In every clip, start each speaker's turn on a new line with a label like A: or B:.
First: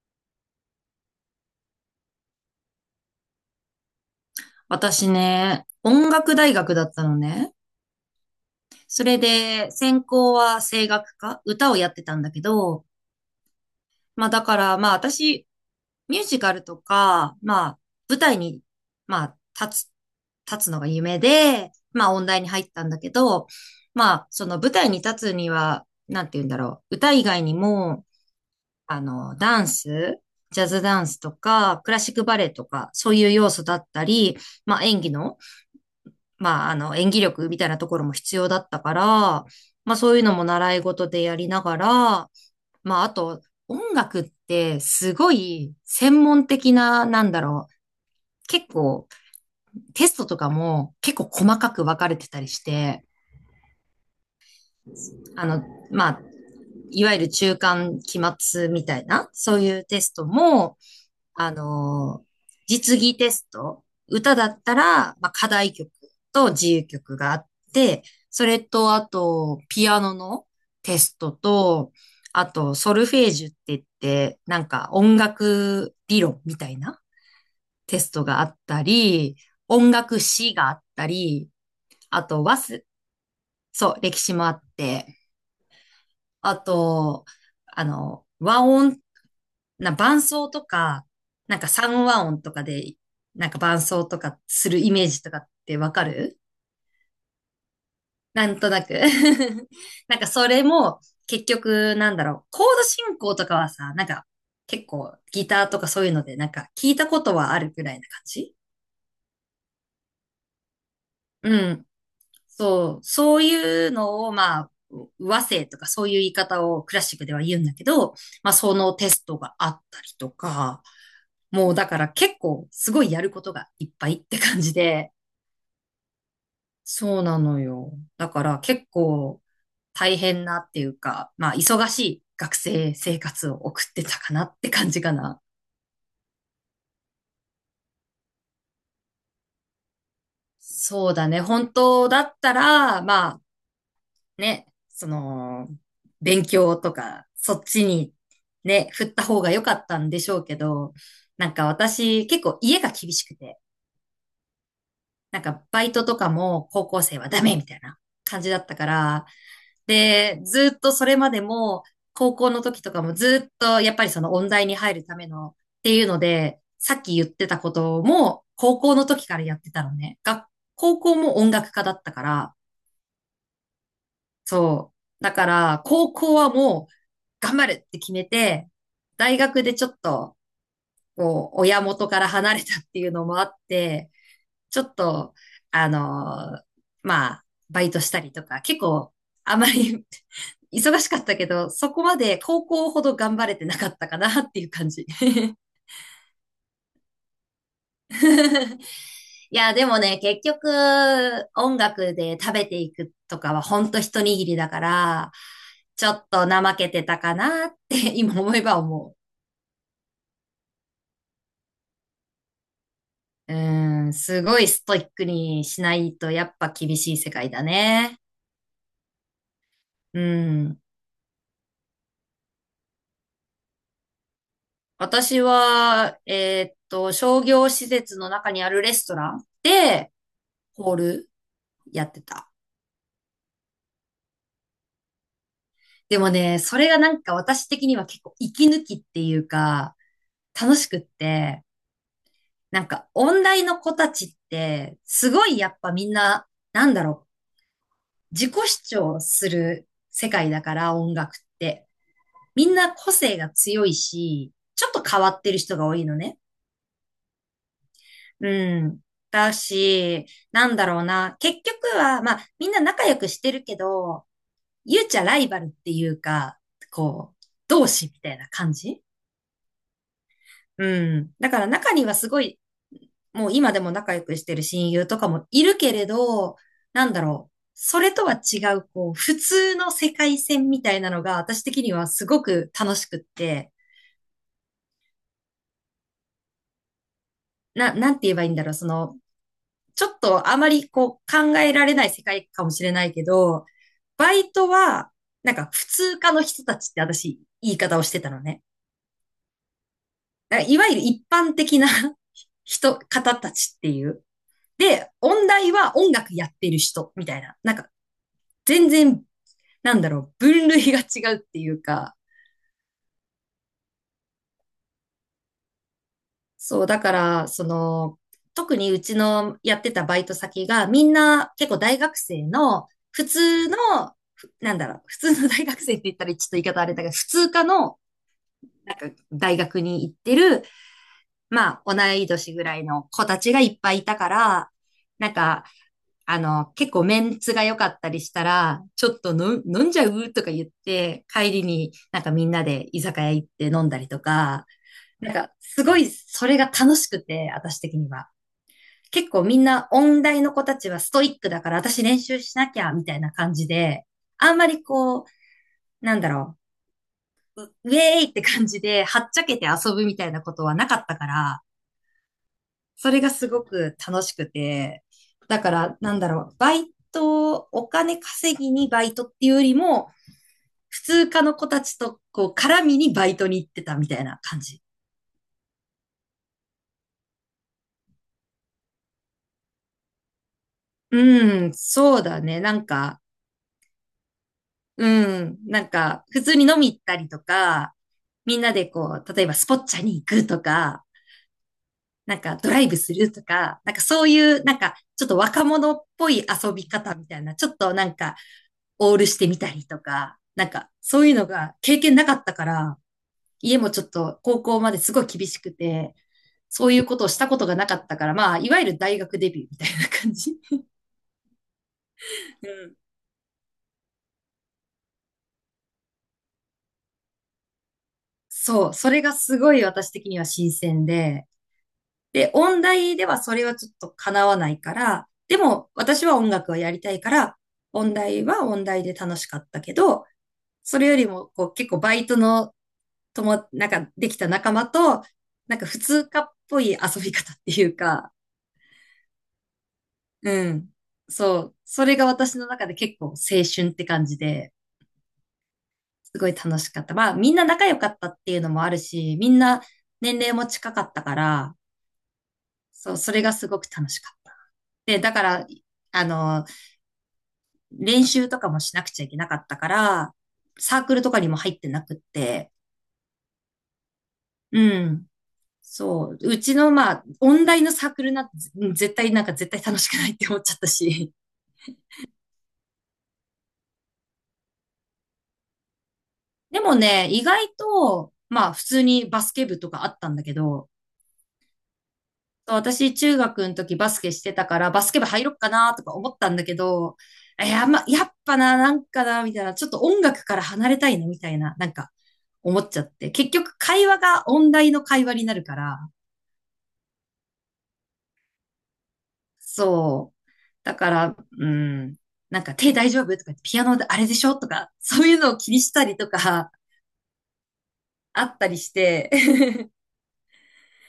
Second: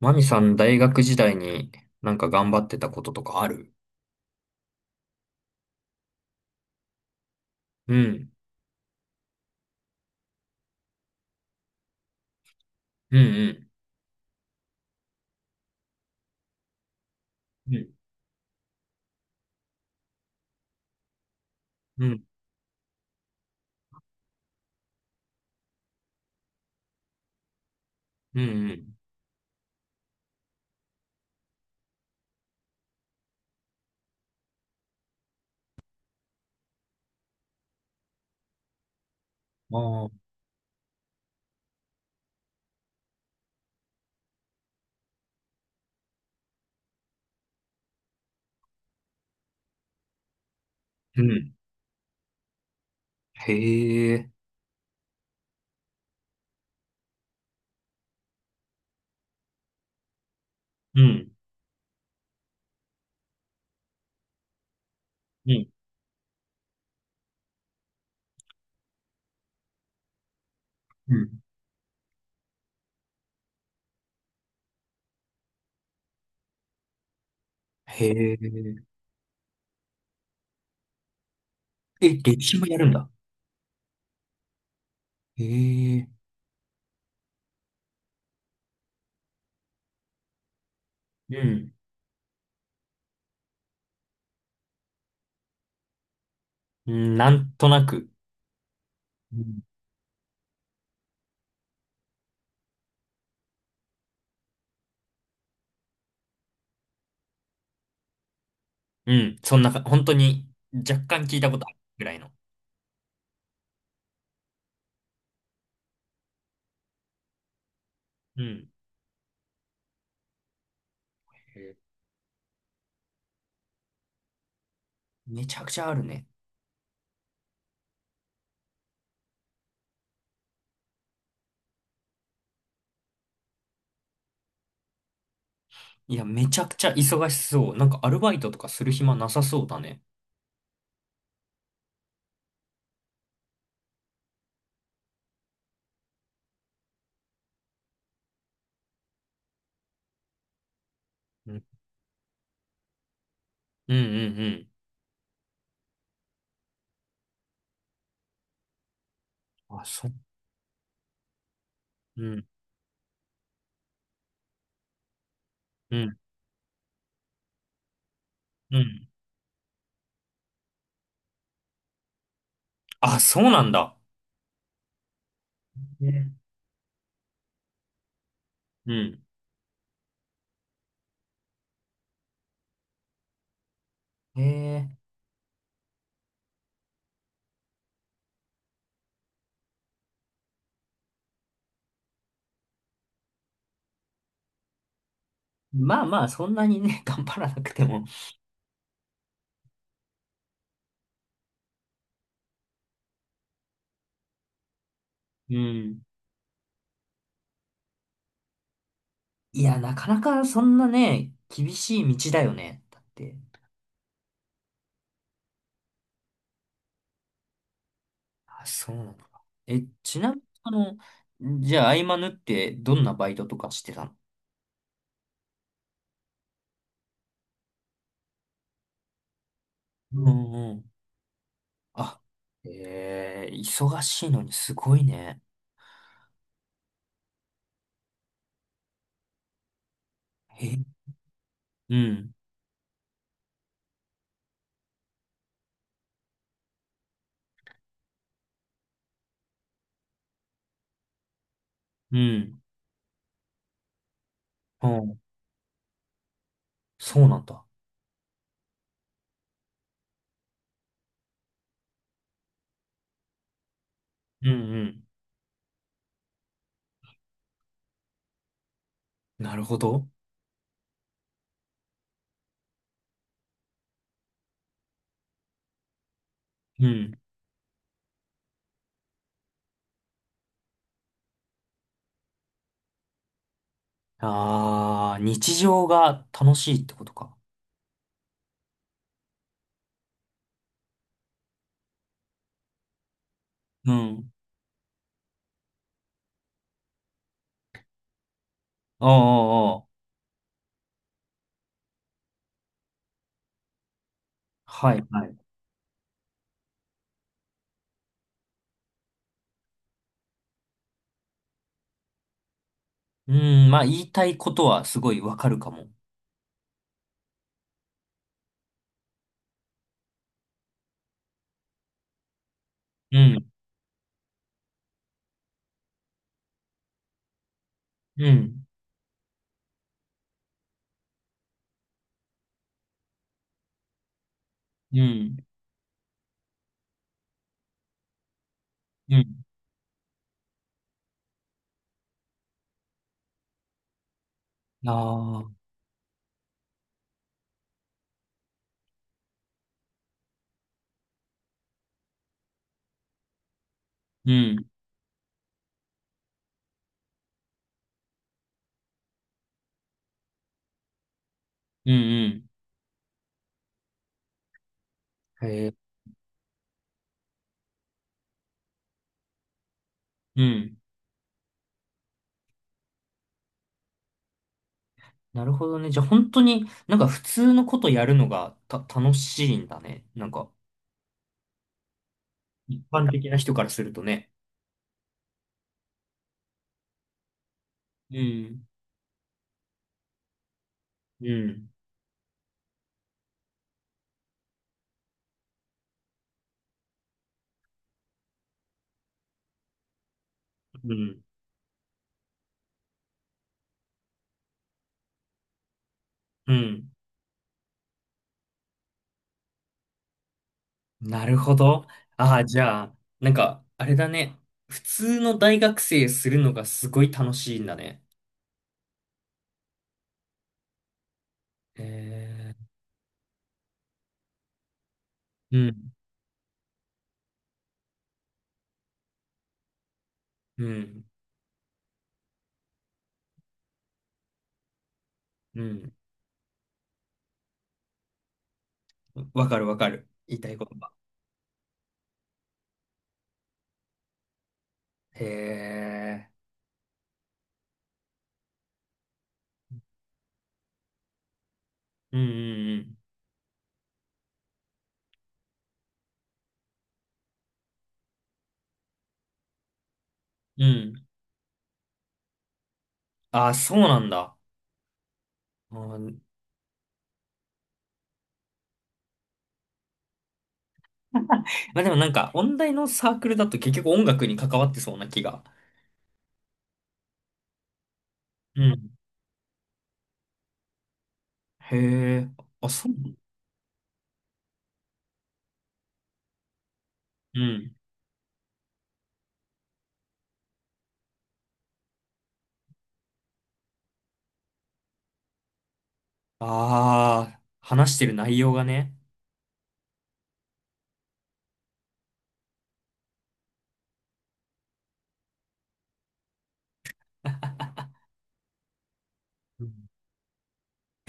A: マミさん、大学時代になんか頑張ってたこととかある？
B: 私ね、音楽大学だったのね。
A: うん、
B: それで、専攻は声楽科、歌をやってたんだけど、
A: うん、
B: まあだからまあ私、ミュージカルとか、ま
A: うん、う
B: あ
A: ん、
B: 舞台に、まあ立つ、立つのが夢で、
A: う
B: まあ
A: ん、
B: 音大に入ったんだけど、まあその舞台に立つには、なんて言うんだろう、歌以外にも、
A: うん
B: ダンス、ジャズダンスとか、クラシックバレエとか、そういう要素だったり、まあ演技の、まあ、演技力みたいなところも必要だったから、
A: う
B: まあ、
A: ん。ああー、
B: そういうのも習い事でやりながら、まあ、あと、音楽ってすごい専門的な、なんだろう、結構テストとかも結
A: う
B: 構
A: ん。
B: 細かく分かれてたりして、
A: へえ、
B: あの、まあ、いわゆる中間期末みたいな、そういうテストも、
A: うん、
B: あの、実技テスト、歌だったら、まあ、課
A: うん、
B: 題曲と自由曲があって、それと、あと、ピアノのテ
A: う
B: ス
A: ん。
B: トと、あと、ソルフェージュって言って、なんか音楽理論みたいなテ
A: へ
B: スト
A: え。
B: があったり、音楽史があったり、
A: え、
B: あ
A: 歴
B: と、
A: 史もやるんだ。
B: そう、歴史もあって、
A: へえ、
B: あと、和音な、伴奏とか、
A: う
B: なんか
A: ん、
B: 三和音とかで、なんか伴奏とかするイメージとかってわかる？
A: うん、なんとなく。
B: なんとなく
A: うん、
B: なんかそれも、結局、なんだろう、コード進行とかはさ、なんか、結構ギターとかそういうので、なんか聞いたことはあるくらいな感じ。
A: うん、そんなか、本当に若干聞いた
B: う
A: ことある
B: ん。
A: ぐらいの。
B: そう、そういうのを、まあ、和声とかそういう言い方をクラシックでは言うんだけど、
A: う
B: まあ、
A: ん。
B: そのテストがあったりとか、
A: へ
B: もう
A: え、
B: だから結構すごいやることがいっぱいって感じで、
A: めちゃくちゃあるね。
B: そうなのよ。だから結構大変なっていうか、まあ忙しい学生生活を送ってたかなって感じかな。
A: いや、めちゃくちゃ忙しそう。なんかアルバイトとかする暇なさそうだね。
B: そうだね。本当だったら、まあね、その、勉強とか、そっちにね、振った方が良かったんでしょうけど、な
A: う
B: ん
A: ん、
B: か私結構家が厳しくて、
A: うん、うん。うん、
B: なんかバイトとかも高校生はダメみたいな感じだったから、
A: あ、そう。
B: で、ずっとそれまでも、
A: う
B: 高
A: ん
B: 校の時とかもずっとやっぱりその音大に入るためのって
A: う
B: いう
A: ん。
B: ので、さっき言ってたことも
A: う
B: 高校の
A: ん。
B: 時からやってたのね。高校も音楽家だったから、
A: あ、そうなんだ。
B: そう。だから、高校
A: ね。
B: はもう、頑張るって決めて、
A: うん。
B: 大学でちょっと、こう、親元から離れたっていうのもあって、
A: え
B: ちょっ
A: え。
B: と、あのーまあ、バイトしたりとか、結構、あまり 忙しかったけど、そこまで高校ほど頑張れてなかったかなっていう感じ。
A: まあまあ、そんなにね、頑張らなくても。
B: いや、でもね、結局、音楽で食べていくとかはほんと一握りだから、
A: うん。
B: ちょっと怠けてたかなって 今思えば思
A: いや、なかなかそんなね、厳しい道だよね。だって。
B: う。うん、すごいストイックにしないとやっぱ厳しい世界だね。
A: あ、そうなのか。え、ち
B: う
A: なみに、
B: ん。
A: じゃあ、合間縫ってどんなバイトとかしてたの？
B: 私は、商業施設の中にあるレストランで、
A: うんうん。
B: ホールやっ
A: あ、
B: てた。
A: ええ、忙しいのにすごいね。
B: でもね、それがなんか私的には結構息抜きっていうか、楽
A: え、
B: しくって、
A: うん、
B: なんか、音大の子たちって、すごいやっぱみんな、なんだろう、自己主張する世界だから、音楽って。
A: うん、
B: みんな個性が強いし、ち
A: う
B: ょっと
A: ん、
B: 変わってる人が多いのね。
A: そうなんだ。
B: うん。だし、なんだろうな。結局は、まあ、みんな仲良くしてるけど、
A: うんう
B: ゆ
A: ん。
B: うちゃライバルっていうか、こう、同志みたいな感じ。
A: なるほど。
B: うん。だから中にはすごいもう今でも仲良くしてる親友とかもいるけれど、
A: う
B: なん
A: ん。
B: だろう。それとは違う、こう、普通の世界線みたいなのが、私的にはすごく楽しくって、
A: ああ、日常が楽しいってことか。
B: なんて言えばいいんだろう。その、ちょっとあまりこう、考えられない世界かもしれないけど、
A: うん。
B: バイトは、なんか普通科の人たちって私、言い方をしてたのね。
A: おうおうおう。
B: だからいわゆる一般的な 人、方たちっていう。
A: はい、
B: で、
A: はい。
B: 音大は音楽やってる人、みたいな。なんか、全然なんだろう、分類が違うっていうか、
A: うん、まあ言いたいことはすごいわかるかも。
B: そう、だから、その、特にうちのやってたバイト先が、みんな結構大学生の、
A: う
B: 普
A: ん、
B: 通の、なんだろう、普通の大学生って言ったらちょっと言い方あれだけど、普通科の、
A: うん、
B: なんか大学に行ってる、まあ、同い年ぐらいの子たちがいっぱいいたから、
A: う
B: なん
A: ん、
B: か、結構メンツが良かったりしたら、ちょ
A: う
B: っと
A: ん。
B: の飲んじゃうとか言って、帰りになんかみんなで居酒屋行って飲んだりとか、
A: あ
B: なん
A: あ、
B: か、すごい、それが楽しくて、私的には。結構みんな、音大の子たちはストイックだから、私練習しなきゃ、みたいな感じで、
A: う
B: あんま
A: ん、
B: りこう、なんだろう、ウェーイって感じで、はっちゃけて遊ぶみたいなことはなかったから、
A: うん、うん、
B: それがすごく楽しくて、だ
A: へ
B: か
A: え、
B: ら、なんだろう、バイト、お金稼ぎにバイトっていうよりも、
A: うん。
B: 普通科の子たちと、こう、絡みにバイトに行ってたみたいな感じ。
A: なるほどね。じゃあ本当になんか普通のことやるのが楽しいんだね。なんか
B: うん、そうだね。な
A: 一
B: ん
A: 般
B: か、
A: 的な人からするとね。
B: うん。なんか、普通に飲み行ったりとか、
A: う
B: みん
A: ん。
B: なでこう、例えばスポッチャに行くとか、
A: うん、
B: なんかドライブするとか、なんかそういう、なんかちょっと若者っぽい遊び方みたいな、ちょっとなんかオールしてみたりとか、なんか
A: う
B: そ
A: ん、
B: ういうのが経験なかったから、家もちょっと高校まですごい厳しくて、
A: う
B: そ
A: ん。
B: ういうことをしたことがなかったから、まあ、いわゆる大学デビューみたいな感じ。
A: なるほど。ああ、じゃ
B: う
A: あ、
B: ん。
A: なんか、あれだね。普通の大学生するのがすごい楽しいんだね。
B: そう、それがすごい私的には新鮮で、
A: へ
B: で、
A: えー。
B: 音大ではそれはちょっと叶わないから、
A: う
B: でも
A: ん、
B: 私は音楽をやりたいから、音大は音大で楽しかったけど、
A: う
B: そ
A: ん、
B: れよりもこう結構バイトのなんかできた仲間と、
A: う
B: なんか
A: ん。
B: 普通科っぽい遊び方っていうか、
A: わかるわかる。言いたいこ
B: う
A: とが。
B: ん。そう。それが私の中で結構青春って感じで、
A: へえ。
B: すごい楽しかった。まあみんな仲良かったっていうのもあるし、みんな年齢も近かったから、
A: うん、
B: そう、それがすごく楽しかった。で、だから、あの、練習とかもしなくちゃいけなかったから、
A: うん、うん。う
B: サー
A: ん。
B: クルとかにも入ってなくって、
A: ああ、そうなんだ。
B: うん。
A: うん、
B: そう。うちの、まあ、音大のサークルなんて、うん絶対、なんか絶対楽しくないって思っちゃったし。
A: まあでもなんか、音大のサークルだと結局音楽に関わってそうな気が。
B: でもね、意外と、
A: う
B: まあ、普
A: ん。
B: 通にバスケ部とかあったんだけど、
A: へえ。あ、
B: そう
A: そう。
B: 私、中学の時バスケしてたから、バスケ部入ろっかなとか思ったんだけど、
A: う
B: い
A: ん。
B: や、まあ、やっぱな、なんかな、みたいな、ちょっと音楽から離れたいな、みたいな、なんか、思っちゃって。結局、会話が音大の会話になるから、
A: ああ、話してる内容がね。
B: そう。だから、うん。なんか手大丈夫とか、ピアノであれでしょとか、そういうのを気にしたりとか、あったりして、
A: うん、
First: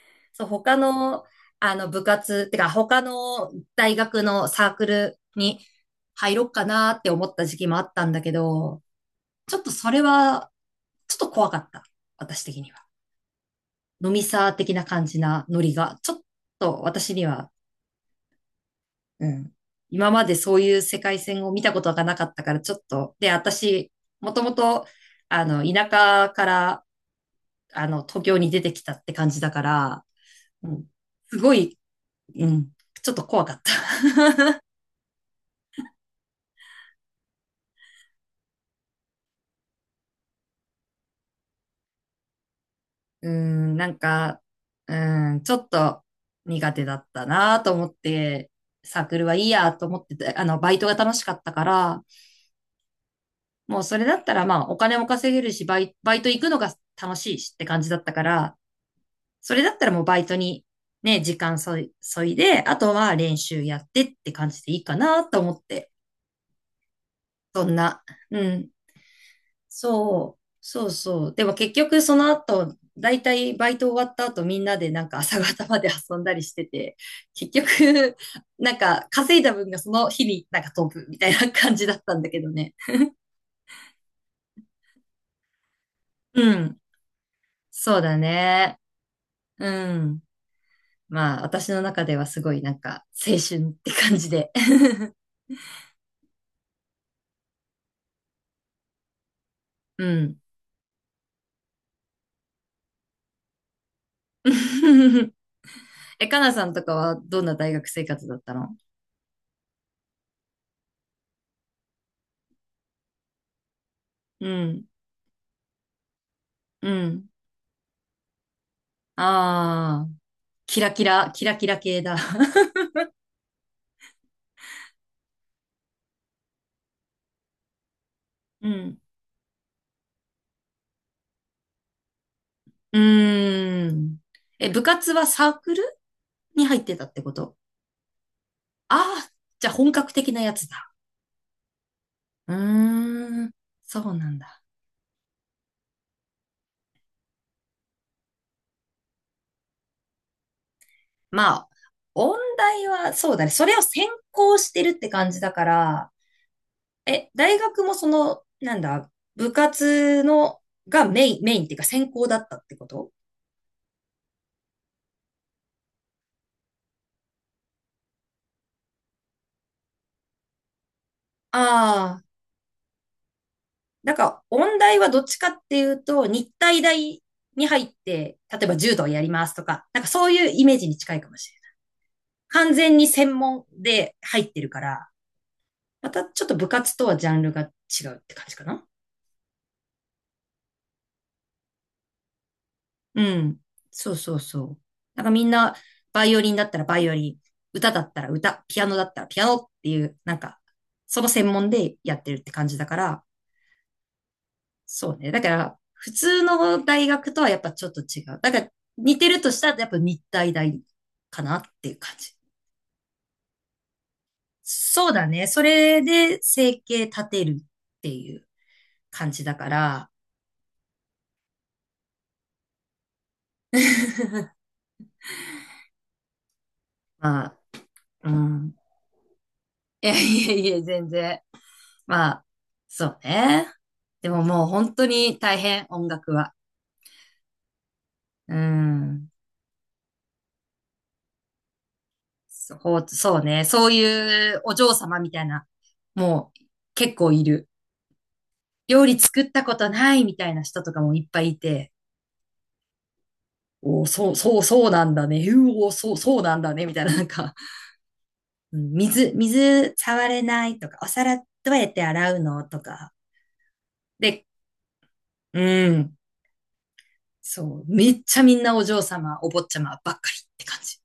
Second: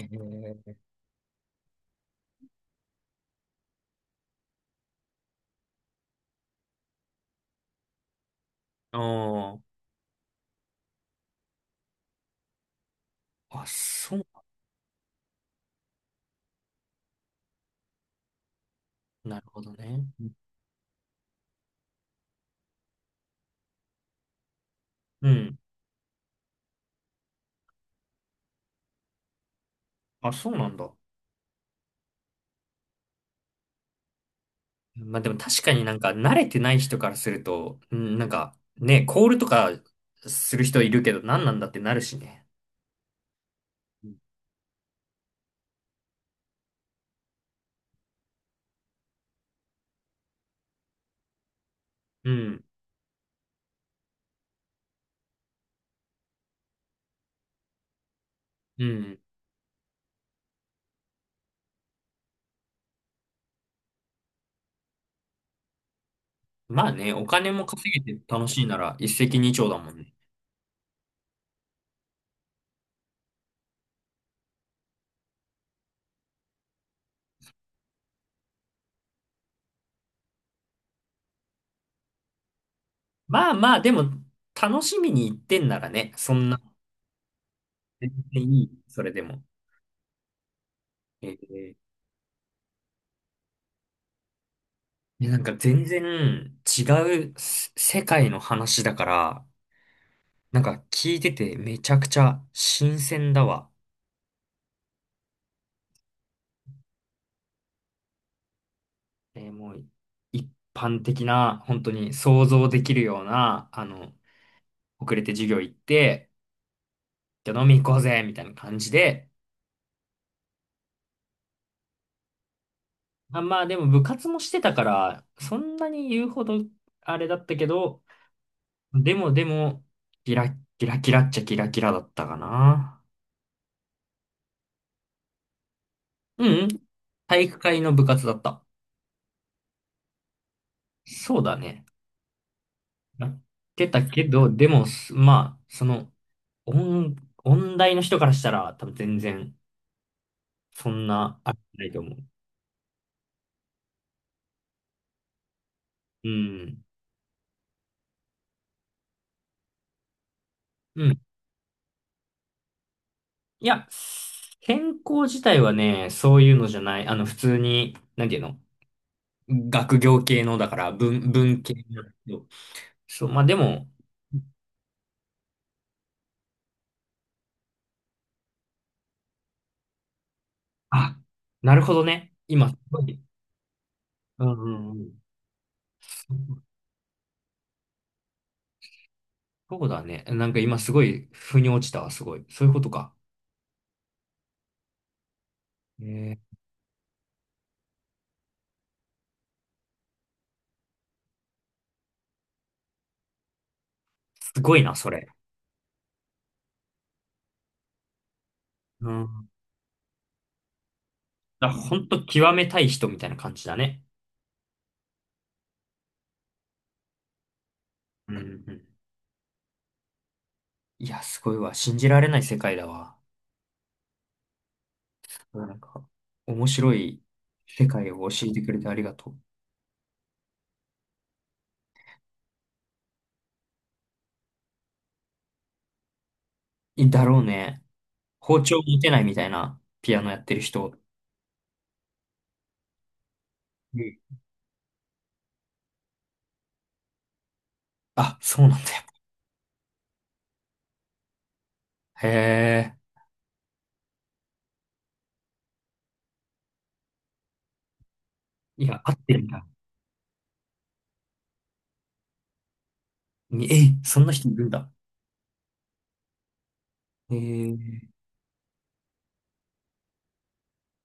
A: へ
B: そう、他
A: え。
B: の、部活、てか、他の大学のサークルに入ろうかなって思った時期もあったんだけど、
A: う
B: ちょ
A: ん。
B: っとそれは、ちょっと怖かった。私的には。
A: あ、
B: 飲
A: そ
B: み
A: う、
B: サー的な感じなノリが、ちょっと私には。う
A: なる
B: ん。
A: ほどね。
B: 今までそういう世界線を見たことがなかったから、ちょっと、で、私、もともと、
A: うん。
B: 田舎から、東京に出てきたって感じだから、
A: あ、そうな
B: う
A: ん
B: ん、
A: だ。
B: すごい、うん、ちょっと怖かった。
A: まあでも確かになんか慣れてない人からすると、うん、なんかね、コールとかする人いるけど何なんだってなるしね。
B: うん、なん
A: うん
B: か、うん、ちょっと苦手だったなと思って、サークルはいいやと思ってて、バイトが楽しかったから、
A: うん。
B: もうそれだったらまあ、お金も稼げるし、バイト行くのが楽しいしって感じだったから、それだったらもうバイトにね、時間そい、そいで、あとは練習やってって感じでいいかなと思って。
A: まあね、お金も
B: そん
A: 稼
B: な。
A: げて楽
B: う
A: しい
B: ん。
A: なら一石二鳥だもんね。
B: そう。そうそう。でも結局その後、だいたいバイト終わった後みんなでなんか朝方まで遊んだりしてて、結局、なんか稼いだ分がその日になんか飛ぶみたいな感じだったんだけどね。
A: まあまあ、でも楽しみに行ってんならね、そん
B: う
A: な、
B: ん。そう
A: 全
B: だ
A: 然いい。
B: ね。
A: それでも。
B: うん。
A: え
B: まあ私
A: ー、
B: の中ではすごいなんか青春って感じで。
A: いやなんか全然違う世界の話だから、
B: うん。
A: なんか聞いててめちゃくちゃ新鮮だわ。
B: え、かなさんとかはどんな大学生活だったの？
A: もう一般的な、本当に想像できるような、
B: うん、
A: 遅れて授業行って、
B: うん。
A: じゃあ飲み行こうぜみたいな感じで、
B: ああ、キラキラ、キラキラ系だ。
A: あ、まあでも部活もしてたから、そんなに言うほどあれだったけど、
B: うん。
A: でもでも、キラッキラキラっちゃキラキラだったか
B: う
A: な。
B: ーん。え、部活はサークル
A: うん
B: に
A: うん、
B: 入ってたってこ
A: 体
B: と？
A: 育会の部活だった。
B: ああ、じゃあ本格的なやつだ。
A: そうだね。
B: う
A: なっ
B: ーん。
A: て
B: そ
A: た
B: う
A: け
B: なん
A: ど、
B: だ。
A: でも、まあ、音、音大の人からしたら、多分全然、そんな、あ
B: ま
A: れ
B: あ、
A: ないと思う。
B: 音大はそうだね。それを専攻してるって感じだから、
A: うん。
B: え、大学もその、なんだ、部活の、
A: う
B: が
A: ん。
B: メイン、メインっていうか専攻だったってこと？
A: いや、専攻自体はね、そういうのじゃない。普通に、なんていうの？学業系の、だから、文系なんだ
B: ああ、
A: けど。そう、まあでも、
B: なんか、音大はどっちかっていうと、日体大に入って、例えば柔道やりますとか、なんかそういうイメージに
A: あ、
B: 近いかもしれない。
A: なるほどね。今、
B: 完
A: す
B: 全
A: ご
B: に
A: い。
B: 専門で入
A: うん
B: ってるか
A: うんう
B: ら、
A: ん。
B: また
A: そ
B: ちょっと
A: う
B: 部活とはジャンルが違うって感じかな。
A: そうだね。なんか今すごい、腑に落ちたわ、すごい。そういうことか。
B: うん。そうそうそう。なんかみんな、
A: え
B: バイオリン
A: ー、
B: だったらバイオリン、歌だったら歌、ピアノだったらピアノっていう、なんか、その専門でやってるって感じだから、
A: すごいな、そ
B: そう
A: れ。
B: ね。だから、普通の大学とはやっぱちょっと違う。だから、
A: う
B: 似てる
A: ん、
B: としたら、やっぱ日体大かなってい
A: ほ
B: う
A: ん
B: 感
A: と
B: じ。
A: 極めたい人みたいな感じだね。
B: そうだね。それで生計立てるって
A: うん
B: い
A: うん
B: う
A: うん。
B: 感じだから、
A: いや、すごいわ。信じられない世界だわ。なんか、面白い
B: まあ、
A: 世界を
B: う
A: 教えてく
B: ん。
A: れてありがとう。
B: いやいやいや、全然。まあ、そうね。でももう本当に大変、音楽は。
A: いだろうね。
B: う
A: 包丁持てない
B: ん。
A: みたいなピアノやってる人。
B: そう、そうね。そう
A: うん、
B: いうお嬢様みたいな、もう結構いる。
A: あ、そうなんだよ。
B: 料理作ったことないみたいな人とかもいっぱいいて、
A: へえ。
B: おーそう、そう、そうなんだね。うおー、そう、そうなんだね。みたいな、なんか、う
A: い
B: ん
A: や、合ってるんだ。
B: 水触れないとか、お皿どうやって洗うのとか。
A: え、そんな
B: で、
A: 人いるんだ。
B: うん、
A: へ
B: そう、
A: え。
B: めっちゃみんなお嬢様、お坊ちゃまばっかりって感じ。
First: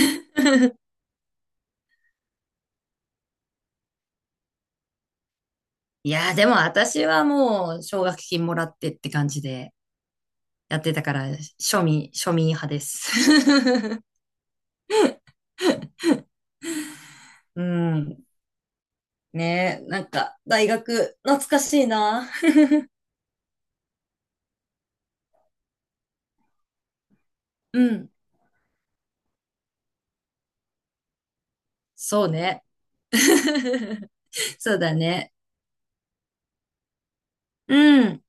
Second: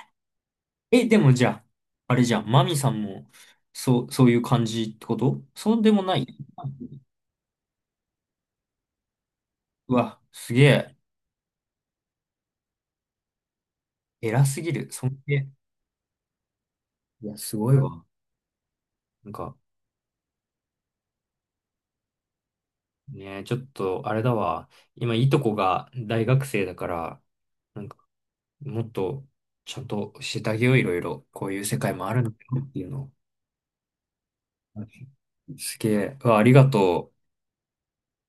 A: え、でもじゃあ、あれじゃん。マミさんも、そう、そういう感じってこと？そうでも
B: い
A: ない？
B: やー、でも私はもう、奨学金もらってって感じで
A: うわ、すげ
B: やって
A: え。
B: たから、庶民派です。
A: 偉すぎる。尊敬。いや、す
B: う
A: ごいわ。
B: ん。
A: なんか、
B: ねえ、なんか、大学、懐かしいな。
A: ね、ちょっと、あれだわ。今、いとこが大学生だから、
B: う
A: なんか、
B: ん。
A: もっと、ちゃんと教えてあげよう、いろいろ。こういう世界もあるん
B: そ
A: だ
B: う
A: よ
B: ね。
A: っていうのを。
B: そうだね。
A: すげえ。うわ、ありがとう。
B: うん。